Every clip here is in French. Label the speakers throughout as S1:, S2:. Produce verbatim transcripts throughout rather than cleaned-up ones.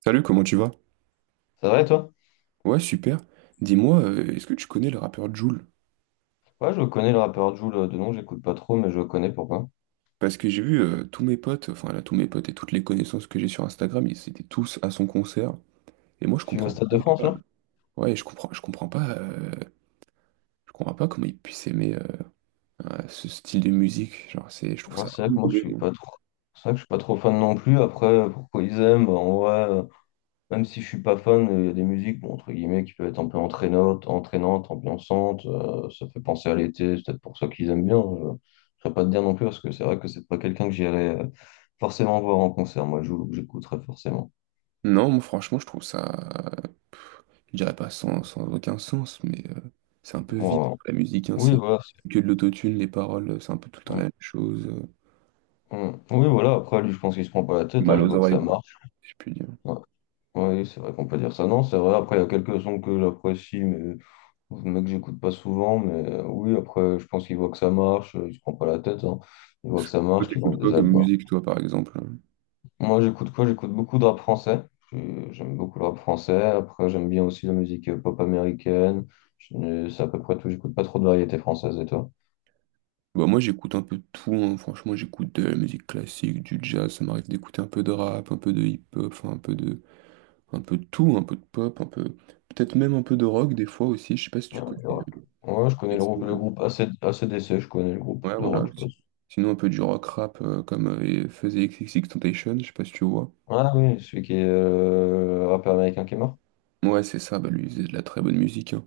S1: Salut, comment tu vas?
S2: C'est vrai, toi?
S1: Ouais, super. Dis-moi, euh, est-ce que tu connais le rappeur Jul?
S2: Ouais, je connais le rappeur Jul euh, de nom, j'écoute pas trop, mais je connais pourquoi.
S1: Parce que j'ai vu euh, tous mes potes, enfin là, tous mes potes et toutes les connaissances que j'ai sur Instagram, ils étaient tous à son concert. Et moi, je
S2: Tu es au
S1: comprends
S2: Stade de France,
S1: pas.
S2: là?
S1: Ouais, je comprends, je comprends pas. euh, je comprends pas comment ils puissent aimer euh, euh, ce style de musique. Genre, c'est, je trouve
S2: Ouais,
S1: ça
S2: c'est vrai
S1: vraiment
S2: que moi, je
S1: mauvais,
S2: suis
S1: moi.
S2: pas trop. C'est vrai que je suis pas trop fan non plus. Après, euh, pourquoi ils aiment, bah, en vrai, euh, même si je suis pas fan, euh, il y a des musiques, bon, entre guillemets, qui peuvent être un peu entraînantes, entraînantes, ambiançantes. Euh, ça fait penser à l'été, c'est peut-être pour ça qu'ils aiment bien. Je ne pas te dire non plus, parce que c'est vrai que c'est pas quelqu'un que j'irais euh, forcément voir en concert. Moi, Jul, que j'écouterais forcément.
S1: Non, moi, franchement, je trouve ça, je dirais pas sans, sans aucun sens, mais euh, c'est un peu vide
S2: Moi,
S1: la musique, hein,
S2: oui,
S1: c'est
S2: voilà. c'est-
S1: que de l'autotune, les paroles, c'est un peu tout le temps la
S2: Mm,
S1: même chose. euh,
S2: mm. Oui, voilà. Après, lui, je pense qu'il se prend pas la tête, hein,
S1: Mal
S2: il
S1: aux
S2: voit que ça
S1: oreilles, quoi.
S2: marche.
S1: Si je puis dire.
S2: Ouais. Oui, c'est vrai qu'on peut dire ça. Non, c'est vrai. Après, il y a quelques sons que j'apprécie, mais, mais que j'écoute pas souvent. Mais euh, oui, après, je pense qu'il voit que ça marche. euh, Il se prend pas la tête, hein. Il voit que ça
S1: Toi,
S2: marche, qu'il vend
S1: t'écoutes quoi
S2: des
S1: comme
S2: albums.
S1: musique, toi, par exemple?
S2: Moi, j'écoute quoi? J'écoute beaucoup de rap français. Je- J'aime beaucoup le rap français. Après, j'aime bien aussi la musique euh, pop américaine. Je- C'est à peu près tout. J'écoute pas trop de variété française. Et toi?
S1: Bah, moi, j'écoute un peu de tout, hein. Franchement, j'écoute de la musique classique, du jazz, ça m'arrive d'écouter un peu de rap, un peu de hip-hop, enfin, un peu de, un peu de tout, un peu de pop, un peu, peut-être même un peu de rock, des fois aussi, je sais pas si tu connais. euh,
S2: Ouais, je connais
S1: les
S2: le
S1: sons
S2: groupe, le
S1: de-
S2: groupe A C- A C D C. Je connais le groupe
S1: Ouais,
S2: de rock.
S1: voilà.
S2: Je
S1: si-
S2: pense.
S1: Sinon, un peu du rock rap, euh, comme euh, faisait XXXTentacion, je sais pas si tu vois.
S2: Ah oui, celui qui est euh, rappeur américain qui est mort.
S1: Ouais, c'est ça, bah, lui, il faisait de la très bonne musique, hein.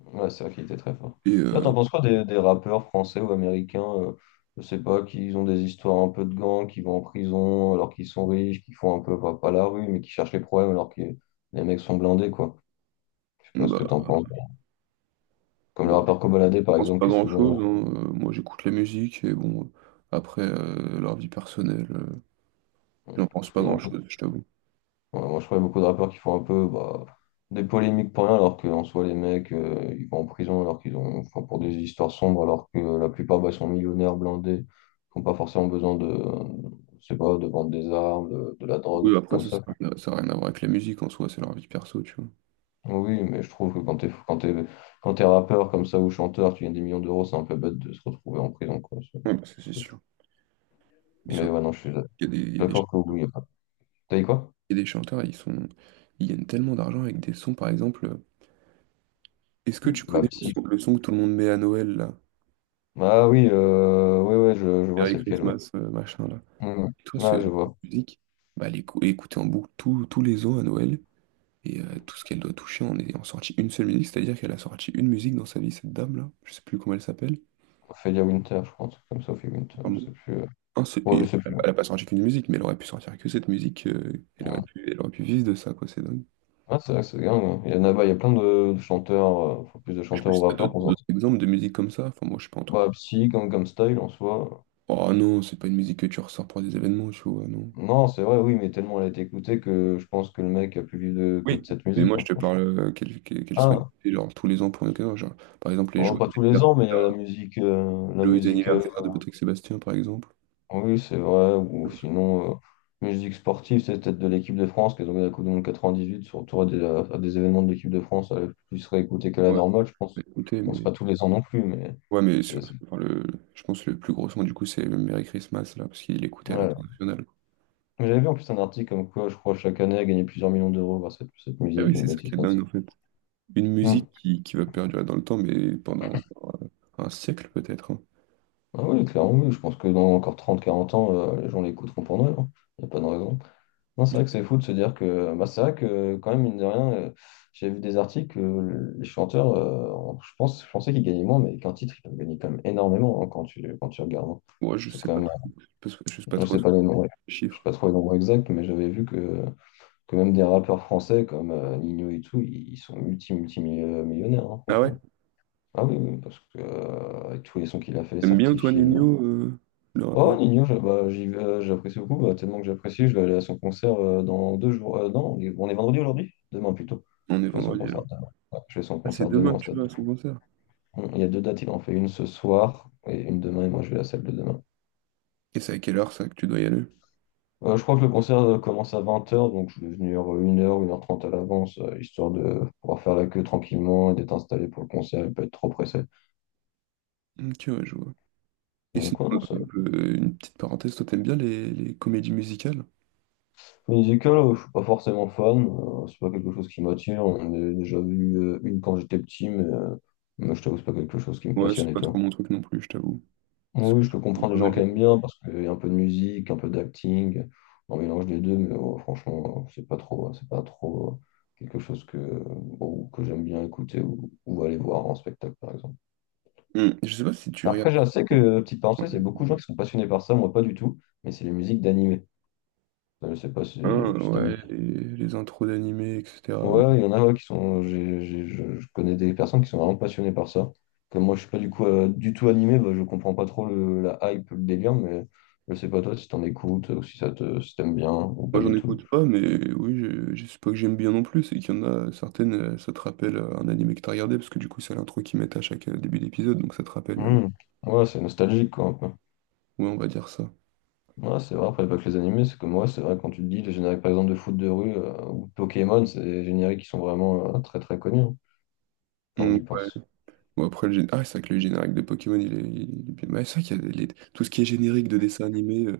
S2: Ouais, c'est vrai qu'il était très fort.
S1: Et,
S2: D'ailleurs,
S1: euh,
S2: t'en penses quoi des, des rappeurs français ou américains, euh, je sais pas, qui ont des histoires un peu de gang, qui vont en prison alors qu'ils sont riches, qui font un peu pas, pas la rue, mais qui cherchent les problèmes alors que les mecs sont blindés, quoi. Je sais pas ce que
S1: bah,
S2: t'en penses. Comme le
S1: bon, je
S2: rappeur Kobolade, par
S1: pense
S2: exemple,
S1: pas
S2: qui est
S1: grand-chose, hein. Euh, Moi, j'écoute la musique, et bon, après, euh, leur vie personnelle. euh, J'en pense pas
S2: souvent.
S1: grand-chose, je t'avoue.
S2: Ouais, moi, je crois qu'il y a beaucoup de rappeurs qui font un peu bah, des polémiques pour rien, alors qu'en soi, les mecs, euh, ils vont en prison alors qu'ils ont, enfin, pour des histoires sombres, alors que euh, la plupart bah, sont millionnaires, blindés, qui n'ont pas forcément besoin de, euh, je sais pas, de vendre des armes, de, de la drogue, des
S1: Oui,
S2: trucs
S1: après,
S2: comme
S1: ça,
S2: ça,
S1: ça n'a
S2: quoi.
S1: rien à ça a rien à voir avec la musique en soi, c'est leur vie perso, tu vois.
S2: Oui, mais je trouve que quand t'es, quand t'es, quand t'es rappeur comme ça ou chanteur, tu gagnes des millions d'euros, c'est un peu bête de se retrouver en prison, quoi. C'est-
S1: Ouais, bah, ça,
S2: c'est ce
S1: c'est
S2: que je trouve.
S1: sûr. Ils
S2: Mais
S1: sont...
S2: ouais, non, je suis
S1: Il y a des, il y a des
S2: d'accord
S1: ch-
S2: que oui, y a pas- T'as dit quoi?
S1: il y a des chanteurs, ils sont... ils gagnent tellement d'argent avec des sons, par exemple. euh, Est-ce que tu
S2: Bah,
S1: connais le
S2: psy.
S1: son, le son que tout le monde met à Noël, là?
S2: Ah oui, euh, oui, ouais, je, je vois
S1: Merry
S2: c'est lequel, ouais.
S1: Christmas, euh, machin, là.
S2: Mm.
S1: Et toi, ce-
S2: Ah, je
S1: cette
S2: vois.
S1: musique, bah, elle est écou- écoutée en boucle tous tous les ans à Noël. Et euh, tout ce qu'elle doit toucher en est en sortie une seule musique, c'est-à-dire qu'elle a sorti une musique dans sa vie, cette dame-là. Je sais plus comment elle s'appelle.
S2: Ophelia Winter, je crois, un truc comme ça, Sophie Winter, je sais plus. euh.
S1: Non, c'est-
S2: Bon, je
S1: il-
S2: sais plus.
S1: Elle a pas sorti qu'une musique, mais elle aurait pu sortir que cette musique. euh, elle aurait pu, elle aurait pu vivre de ça, quoi. C'est dingue.
S2: Ah, c'est vrai que c'est dingue, hein. Il y en a, bah, il y a plein de, de chanteurs, euh, faut plus de
S1: Je sais pas
S2: chanteurs ou
S1: si t'as
S2: rappeurs
S1: d'autres
S2: pour
S1: d'autres
S2: sortir.
S1: exemples de musique comme ça. Enfin, moi, je suis pas entre.
S2: Bah, Psy, Gangnam Style en soi.
S1: Oh non, c'est pas une musique que tu ressors pour des événements, tu vois, non.
S2: Non, c'est vrai, oui, mais tellement elle a été écoutée que je pense que le mec a plus vivre de- que de
S1: Oui.
S2: cette
S1: Mais
S2: musique,
S1: moi, je
S2: hein,
S1: te
S2: franchement.
S1: parle euh, qu'elle qu'elle qu'elle soit
S2: Ah,
S1: écoutée, genre tous les ans pour une occasion. Genre, par exemple, les
S2: oh,
S1: joyeux
S2: pas tous les
S1: anniversaires,
S2: ans, mais il y a la musique, euh, la
S1: joyeux
S2: musique euh,
S1: anniversaire de Patrick Sébastien, par exemple.
S2: Oui, c'est vrai. Ou sinon, euh, musique sportive, c'est peut-être de l'équipe de France qui a gagné la Coupe du Monde quatre-vingt-dix-huit, surtout à des, à des événements de l'équipe de France, elle est plus réécoutée que la
S1: Ouais.
S2: normale, je
S1: Bah,
S2: pense.
S1: écoutez,
S2: Bon, c'est
S1: mais.
S2: pas tous les ans non plus, mais
S1: Ouais, mais sur-
S2: c'est. c'est-
S1: enfin, le... je pense que le plus gros son, du coup, c'est le Merry Christmas, là, parce qu'il l'écoutait à
S2: Ouais.
S1: l'international.
S2: Mais j'avais vu en plus un article comme quoi, je crois, chaque année, elle gagnait plusieurs millions d'euros grâce à cette, cette
S1: Ah
S2: musique,
S1: oui,
S2: une
S1: c'est ça
S2: bêtise
S1: qui est
S2: comme ça.
S1: dingue, en fait. Une
S2: Hmm.
S1: musique qui, qui va perdurer dans le temps, mais pendant euh, un siècle peut-être, hein.
S2: Ah oui, clairement, oui. Je pense que dans encore trente quarante ans, euh, les gens l'écouteront pour nous. Il n'y a pas de raison. Non, c'est vrai que c'est fou de se dire que bah, c'est vrai que quand même, mine de rien, euh, j'ai vu des articles, euh, les chanteurs, euh, en- je pense, je pensais qu'ils gagnaient moins, mais qu'un titre, ils peuvent gagner quand même énormément, hein, quand tu, quand tu regardes, hein.
S1: Moi, je
S2: C'est
S1: sais
S2: quand
S1: pas
S2: même,
S1: trop. Je sais pas je sais pas
S2: euh, je
S1: trop
S2: sais
S1: les
S2: pas les nombres, je sais
S1: chiffres.
S2: pas trop les nombres exacts, mais j'avais vu que, que même des rappeurs français comme euh, Nino et tout, ils, ils sont multi, multi millionnaires,
S1: Ah ouais?
S2: franchement. Ah oui, oui, parce que euh, avec tous les sons qu'il a fait,
S1: T'aimes bien toi,
S2: certifié.
S1: Nino, euh, le
S2: Oh,
S1: rappeur?
S2: Nino, je- bah, j'y vais, euh, j'apprécie beaucoup, bah, tellement que j'apprécie, je vais aller à son concert euh, dans deux jours. Euh, non, on est on est vendredi aujourd'hui? Demain plutôt.
S1: On est
S2: Je vais à son
S1: vendredi là.
S2: concert demain. Ouais, je vais à son
S1: Ah, c'est
S2: concert demain
S1: demain
S2: au
S1: que tu
S2: stade.
S1: vas à son concert.
S2: Hum, Il y a deux dates, il en fait une ce soir et une demain, et moi je vais à celle de demain.
S1: Et c'est à quelle heure ça que tu dois y aller?
S2: Euh, je crois que le concert euh, commence à vingt heures, donc je vais venir une heure une heure trente à l'avance, euh, histoire de pouvoir faire la queue tranquillement et d'être installé pour le concert et pas être trop pressé.
S1: Ok, ouais, je vois. Et sinon,
S2: Donc, ouais, non, ça.
S1: un peu- une petite parenthèse, toi, t'aimes bien les, les comédies musicales?
S2: Musical, euh, je suis pas forcément fan, euh, c'est pas quelque chose qui m'attire. On en a déjà vu euh, une quand j'étais petit, mais, euh, mais je t'avoue, c'est pas quelque chose qui me
S1: Ouais, c'est
S2: passionne, et
S1: pas trop
S2: toi?
S1: mon truc non plus, je t'avoue. Parce
S2: Oui,
S1: que
S2: je peux
S1: j'ai
S2: comprendre
S1: pas
S2: les gens
S1: mal
S2: qui
S1: de-
S2: aiment bien parce qu'il y a un peu de musique, un peu d'acting, un mélange des deux, mais euh, franchement, euh, c'est pas trop, c'est pas trop euh, quelque chose que, bon, que j'aime bien écouter ou, ou aller voir en spectacle, par exemple.
S1: Hmm, je sais pas si tu regardes.
S2: Après, je sais que, euh, petite parenthèse, il y a beaucoup de gens qui sont passionnés par ça, moi pas du tout, mais c'est les musiques d'animé. Euh, Je sais pas si,
S1: Ah,
S2: c'est
S1: ouais, les, les intros d'animés, et cætera.
S2: ouais, il y en a ouais, qui sont. j'ai- j'ai- je, je connais des personnes qui sont vraiment passionnées par ça. Comme moi, je suis pas du coup euh, du tout animé, bah, je comprends pas trop le- la hype, le délire, mais je sais pas toi si t'en écoutes, ou si ça te, si t'aimes bien, ou pas
S1: Moi, j'en
S2: du tout.
S1: écoute pas, mais oui, je, je sais pas que j'aime bien non plus, c'est qu'il y en a certaines, euh, ça te rappelle euh, un animé que t'as regardé, parce que du coup, c'est l'intro qu'ils mettent à chaque euh, début d'épisode, donc ça te rappelle. euh, les-
S2: Hmm. Ouais, c'est nostalgique, quoi, un peu.
S1: Ouais, on va dire ça.
S2: Ouais, c'est vrai, après, pas que les animés, c'est comme ouais, c'est vrai, quand tu te dis, les génériques, par exemple, de foot de rue euh, ou de Pokémon, c'est des génériques qui sont vraiment euh, très très connus, hein, quand on
S1: Mm.
S2: y pense.
S1: Bon, après, le gén- ah, C'est vrai que le générique de Pokémon, il est, il est bien. Ouais, c'est vrai qu'il y a des- les- Tout ce qui est générique de dessin animé, euh,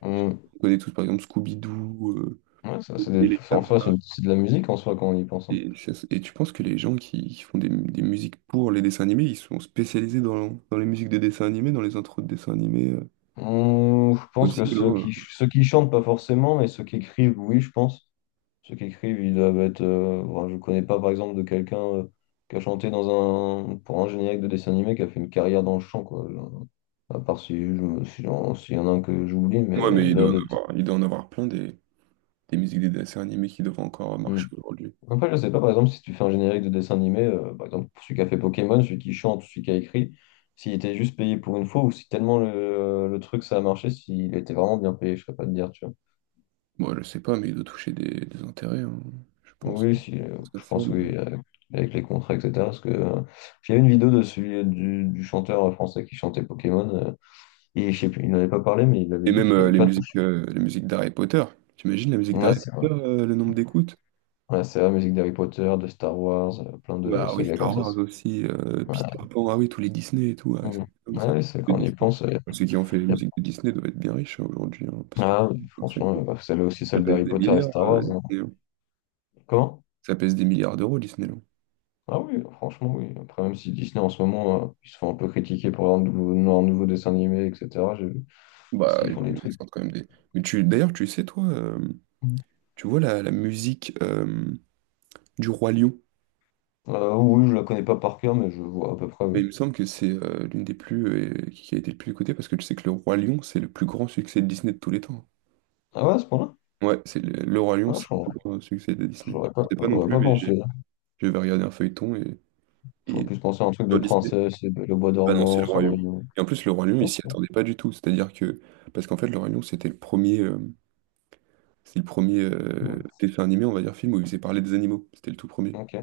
S2: Hmm.
S1: on connaît tous, par exemple, Scooby-Doo, euh,
S2: Ouais, ça, c'est
S1: et
S2: des-
S1: les
S2: en
S1: Taffes.
S2: soi, c'est une- c'est de la musique en soi, quand on y pense, hein.
S1: Et, ça- et tu penses que les gens qui, qui font des, des musiques pour les dessins animés, ils sont spécialisés dans, dans les musiques des dessins animés, dans les intros de dessins animés, euh,
S2: Hum, je pense
S1: aussi.
S2: que ceux qui, ceux qui chantent, pas forcément, mais ceux qui écrivent, oui, je pense. Ceux qui écrivent, ils doivent être. Euh, bon, je connais pas, par exemple, de quelqu'un euh, qui a chanté dans un, pour un générique de dessin animé qui a fait une carrière dans le chant, quoi. Je- À part si je me- si j'en- s'il y en a un que j'oublie,
S1: Ouais,
S2: mais
S1: mais il
S2: là,
S1: doit en
S2: de.
S1: avoir, il doit en avoir plein des, des musiques des dessins animés qui doivent encore
S2: Hum.
S1: marcher aujourd'hui.
S2: Après, je sais pas, par exemple, si tu fais un générique de dessin animé, euh, par exemple, celui qui a fait Pokémon, celui qui chante, celui qui a écrit, s'il était juste payé pour une fois ou si tellement le, le truc ça a marché, s'il était vraiment bien payé, je serais pas de dire, tu vois.
S1: Moi, je sais pas, mais il doit toucher des, des intérêts, hein, je pense.
S2: Oui, si, euh,
S1: Parce que
S2: je
S1: c'est-
S2: pense oui, avec, avec les contrats, et cetera. Parce que euh, j'ai vu une vidéo de celui du, du chanteur français qui chantait Pokémon. Euh, et je sais plus, il n'en avait pas parlé, mais il avait
S1: Et
S2: dit
S1: même
S2: qu'il
S1: euh,
S2: n'avait
S1: les
S2: pas.
S1: musiques, euh, les musiques d'Harry Potter. T'imagines la musique
S2: Ouais,
S1: d'Harry
S2: c'est vrai.
S1: Potter, euh, le nombre d'écoutes?
S2: Ouais, c'est vrai, musique d'Harry Potter, de Star Wars, euh, plein
S1: Ouais,
S2: de
S1: ah oui,
S2: sagas comme
S1: Star
S2: ça.
S1: Wars
S2: c'est-
S1: aussi, euh,
S2: Ouais.
S1: Peter Pan, ah oui, tous les Disney et tout, ah ouais, ça,
S2: Mm.
S1: c'est dingue, ça,
S2: Ouais, c'est
S1: le
S2: quand on y
S1: Disney.
S2: pense. euh,
S1: Enfin, ceux qui ont fait les
S2: y a-
S1: musiques de Disney doivent être bien riches hein, aujourd'hui, hein, parce que
S2: Ah, oui,
S1: enfin,
S2: franchement,
S1: ça,
S2: euh, bah, celle aussi,
S1: ça
S2: celle
S1: pèse
S2: d'Harry
S1: des
S2: Potter et
S1: milliards,
S2: Star Wars,
S1: euh,
S2: hein.
S1: Disney, hein.
S2: Comment?
S1: Ça pèse des milliards d'euros, Disneyland.
S2: Ah oui, franchement, oui. Après, même si Disney en ce moment, euh, ils se font un peu critiquer pour leur nouveau, leur nouveau dessin animé, et cetera. J'ai vu. Parce
S1: Bah,
S2: qu'ils
S1: ils
S2: font
S1: ont-
S2: des
S1: ils
S2: trucs.
S1: sortent quand même des. Mais tu, d'ailleurs, tu sais, toi, euh, tu vois la, la musique euh, du Roi Lion.
S2: Euh, oui, je la connais pas par cœur, mais je vois à peu près,
S1: Bah,
S2: oui.
S1: il me semble que c'est euh, l'une des plus. Euh, qui a été le plus écoutée parce que tu sais que le Roi Lion, c'est le plus grand succès de Disney de tous les temps.
S2: Ah ouais, à ce point-là?
S1: Ouais, c'est le, le Roi Lion,
S2: Ah,
S1: c'est le
S2: je-
S1: plus grand succès de Disney. Je
S2: j'aurais pas,
S1: ne sais pas non
S2: j'aurais
S1: plus,
S2: pas
S1: mais j'ai-
S2: pensé, hein.
S1: J'avais regardé un feuilleton et,
S2: J'aurais
S1: et
S2: plus pensé à un truc de
S1: sur Disney,
S2: princesse, et le bois
S1: bah non, c'est
S2: dormant,
S1: le Roi Lion.
S2: Cendrillon.
S1: Et en plus, le Roi Lion, il
S2: Non.
S1: s'y attendait pas du tout. C'est-à-dire que. Parce qu'en fait, le Roi Lion, c'était le premier. Euh, c'est le premier
S2: Ouais.
S1: euh, dessin animé, on va dire, film où il faisait parler des animaux. C'était le tout premier.
S2: Ok.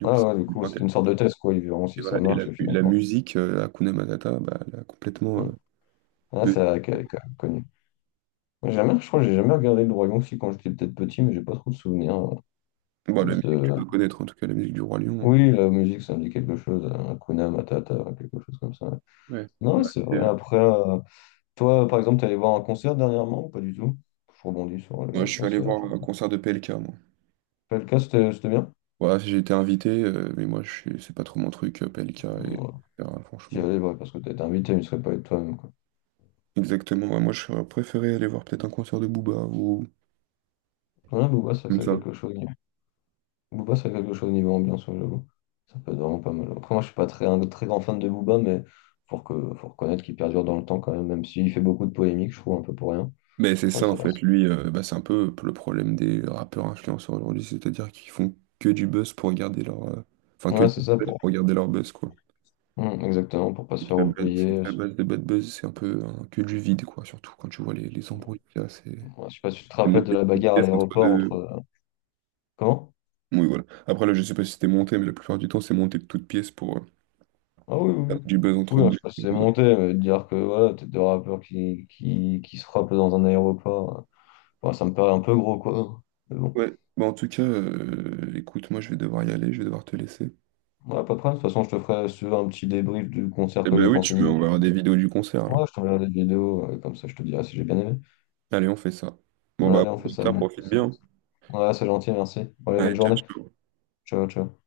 S1: Donc,
S2: Ah
S1: c'est
S2: ouais, du coup,
S1: super
S2: c'est une
S1: intéressant.
S2: sorte de test, quoi. Ils verront
S1: Et
S2: si ça
S1: voilà, et la,
S2: marche, et
S1: la
S2: finalement.
S1: musique, euh, Hakuna Matata, bah, elle a complètement...
S2: Hmm.
S1: euh,
S2: Ah,
S1: de...
S2: c'est vrai qu'elle est quand même connue. J'ai Jamais, Je crois que j'ai jamais regardé le Dragon si quand j'étais peut-être petit, mais j'ai pas trop de souvenirs. euh,
S1: bon,
S2: de...
S1: la musique, tu
S2: ce-
S1: dois connaître, en tout cas, la musique du Roi Lion, hein.
S2: Oui, la musique, ça me dit quelque chose. euh, Hakuna Matata, quelque chose comme ça.
S1: Ouais.
S2: Non, ouais,
S1: Bah,
S2: c'est
S1: c'est-
S2: vrai.
S1: euh,
S2: Après, euh, toi, par exemple, t'es allé voir un concert dernièrement ou pas du tout? Je rebondis sur
S1: Moi,
S2: les
S1: je suis allé
S2: concerts.
S1: voir un concert de P L K, moi.
S2: Pelka, c'était c'était bien?
S1: Voilà, j'ai été invité, euh, mais moi, je suis... c'est pas trop mon truc, euh, P L K, et...
S2: Ouais.
S1: etc.,
S2: J'y
S1: franchement.
S2: allais, ouais, parce que t'as été invité, mais tu serais pas allé de toi-même, quoi.
S1: Exactement, ouais, moi, j'aurais préféré aller voir peut-être un concert de Booba, ou
S2: Ouais, Booba, ça,
S1: comme
S2: ça a
S1: ça.
S2: quelque chose. Booba, ça a quelque chose niveau ambiance, ouais, j'avoue. Ça peut être vraiment pas mal. Après, moi, je suis pas très, un très grand fan de Booba, mais faut, que, faut reconnaître qu'il perdure dans le temps quand même, même s'il fait beaucoup de polémiques, je trouve, un peu pour rien.
S1: Mais c'est
S2: Après,
S1: ça, en
S2: ça va.
S1: fait, lui, euh, bah, c'est un peu le problème des rappeurs influenceurs aujourd'hui, c'est-à-dire qu'ils font que du buzz pour garder leur... euh, Enfin, que
S2: Ouais,
S1: du
S2: c'est ça,
S1: buzz
S2: pour.
S1: pour garder leur buzz, quoi.
S2: Hum, exactement, pour pas
S1: C'est
S2: se
S1: que
S2: faire
S1: la base c'est que
S2: oublier.
S1: la base de Bad Buzz, c'est un peu hein, que du vide, quoi. Surtout quand tu vois les, les embrouilles qu'il y a, c'est
S2: Ouais, je sais pas si tu te
S1: c'est
S2: rappelles de
S1: monté de
S2: la
S1: toutes
S2: bagarre à
S1: pièces entre
S2: l'aéroport entre.
S1: deux.
S2: euh, Comment?
S1: Oui, voilà. Après, là, je sais pas si c'était monté, mais la plupart du temps, c'est monté de toutes pièces pour euh,
S2: Ah oui, oui,
S1: faire
S2: oui.
S1: du buzz entre
S2: Oui, hein, je
S1: deux.
S2: sais pas si c'est monté, mais de dire que voilà, t'es deux rappeurs qui, qui, qui se frappent dans un aéroport, euh, enfin, ça me paraît un peu gros, quoi. Mais bon,
S1: Ouais, bah en tout cas, euh, écoute, moi, je vais devoir y aller, je vais devoir te laisser.
S2: voilà, pas de problème. De toute façon, je te ferai si tu veux, un petit débrief du concert
S1: Eh
S2: que
S1: ben
S2: j'ai
S1: oui,
S2: pensé de
S1: tu
S2: Nino.
S1: me verra des vidéos du concert, alors.
S2: Ouais, je t'enverrai des vidéos, euh, comme ça je te dirai si j'ai bien aimé.
S1: Allez, on fait ça. Bon,
S2: Ouais,
S1: bah,
S2: allez, on fait ça,
S1: au
S2: bon,
S1: profite
S2: ça.
S1: bien.
S2: Ouais, c'est gentil, merci. Allez, bonne
S1: Allez, ciao,
S2: journée.
S1: ciao.
S2: Ciao, ciao.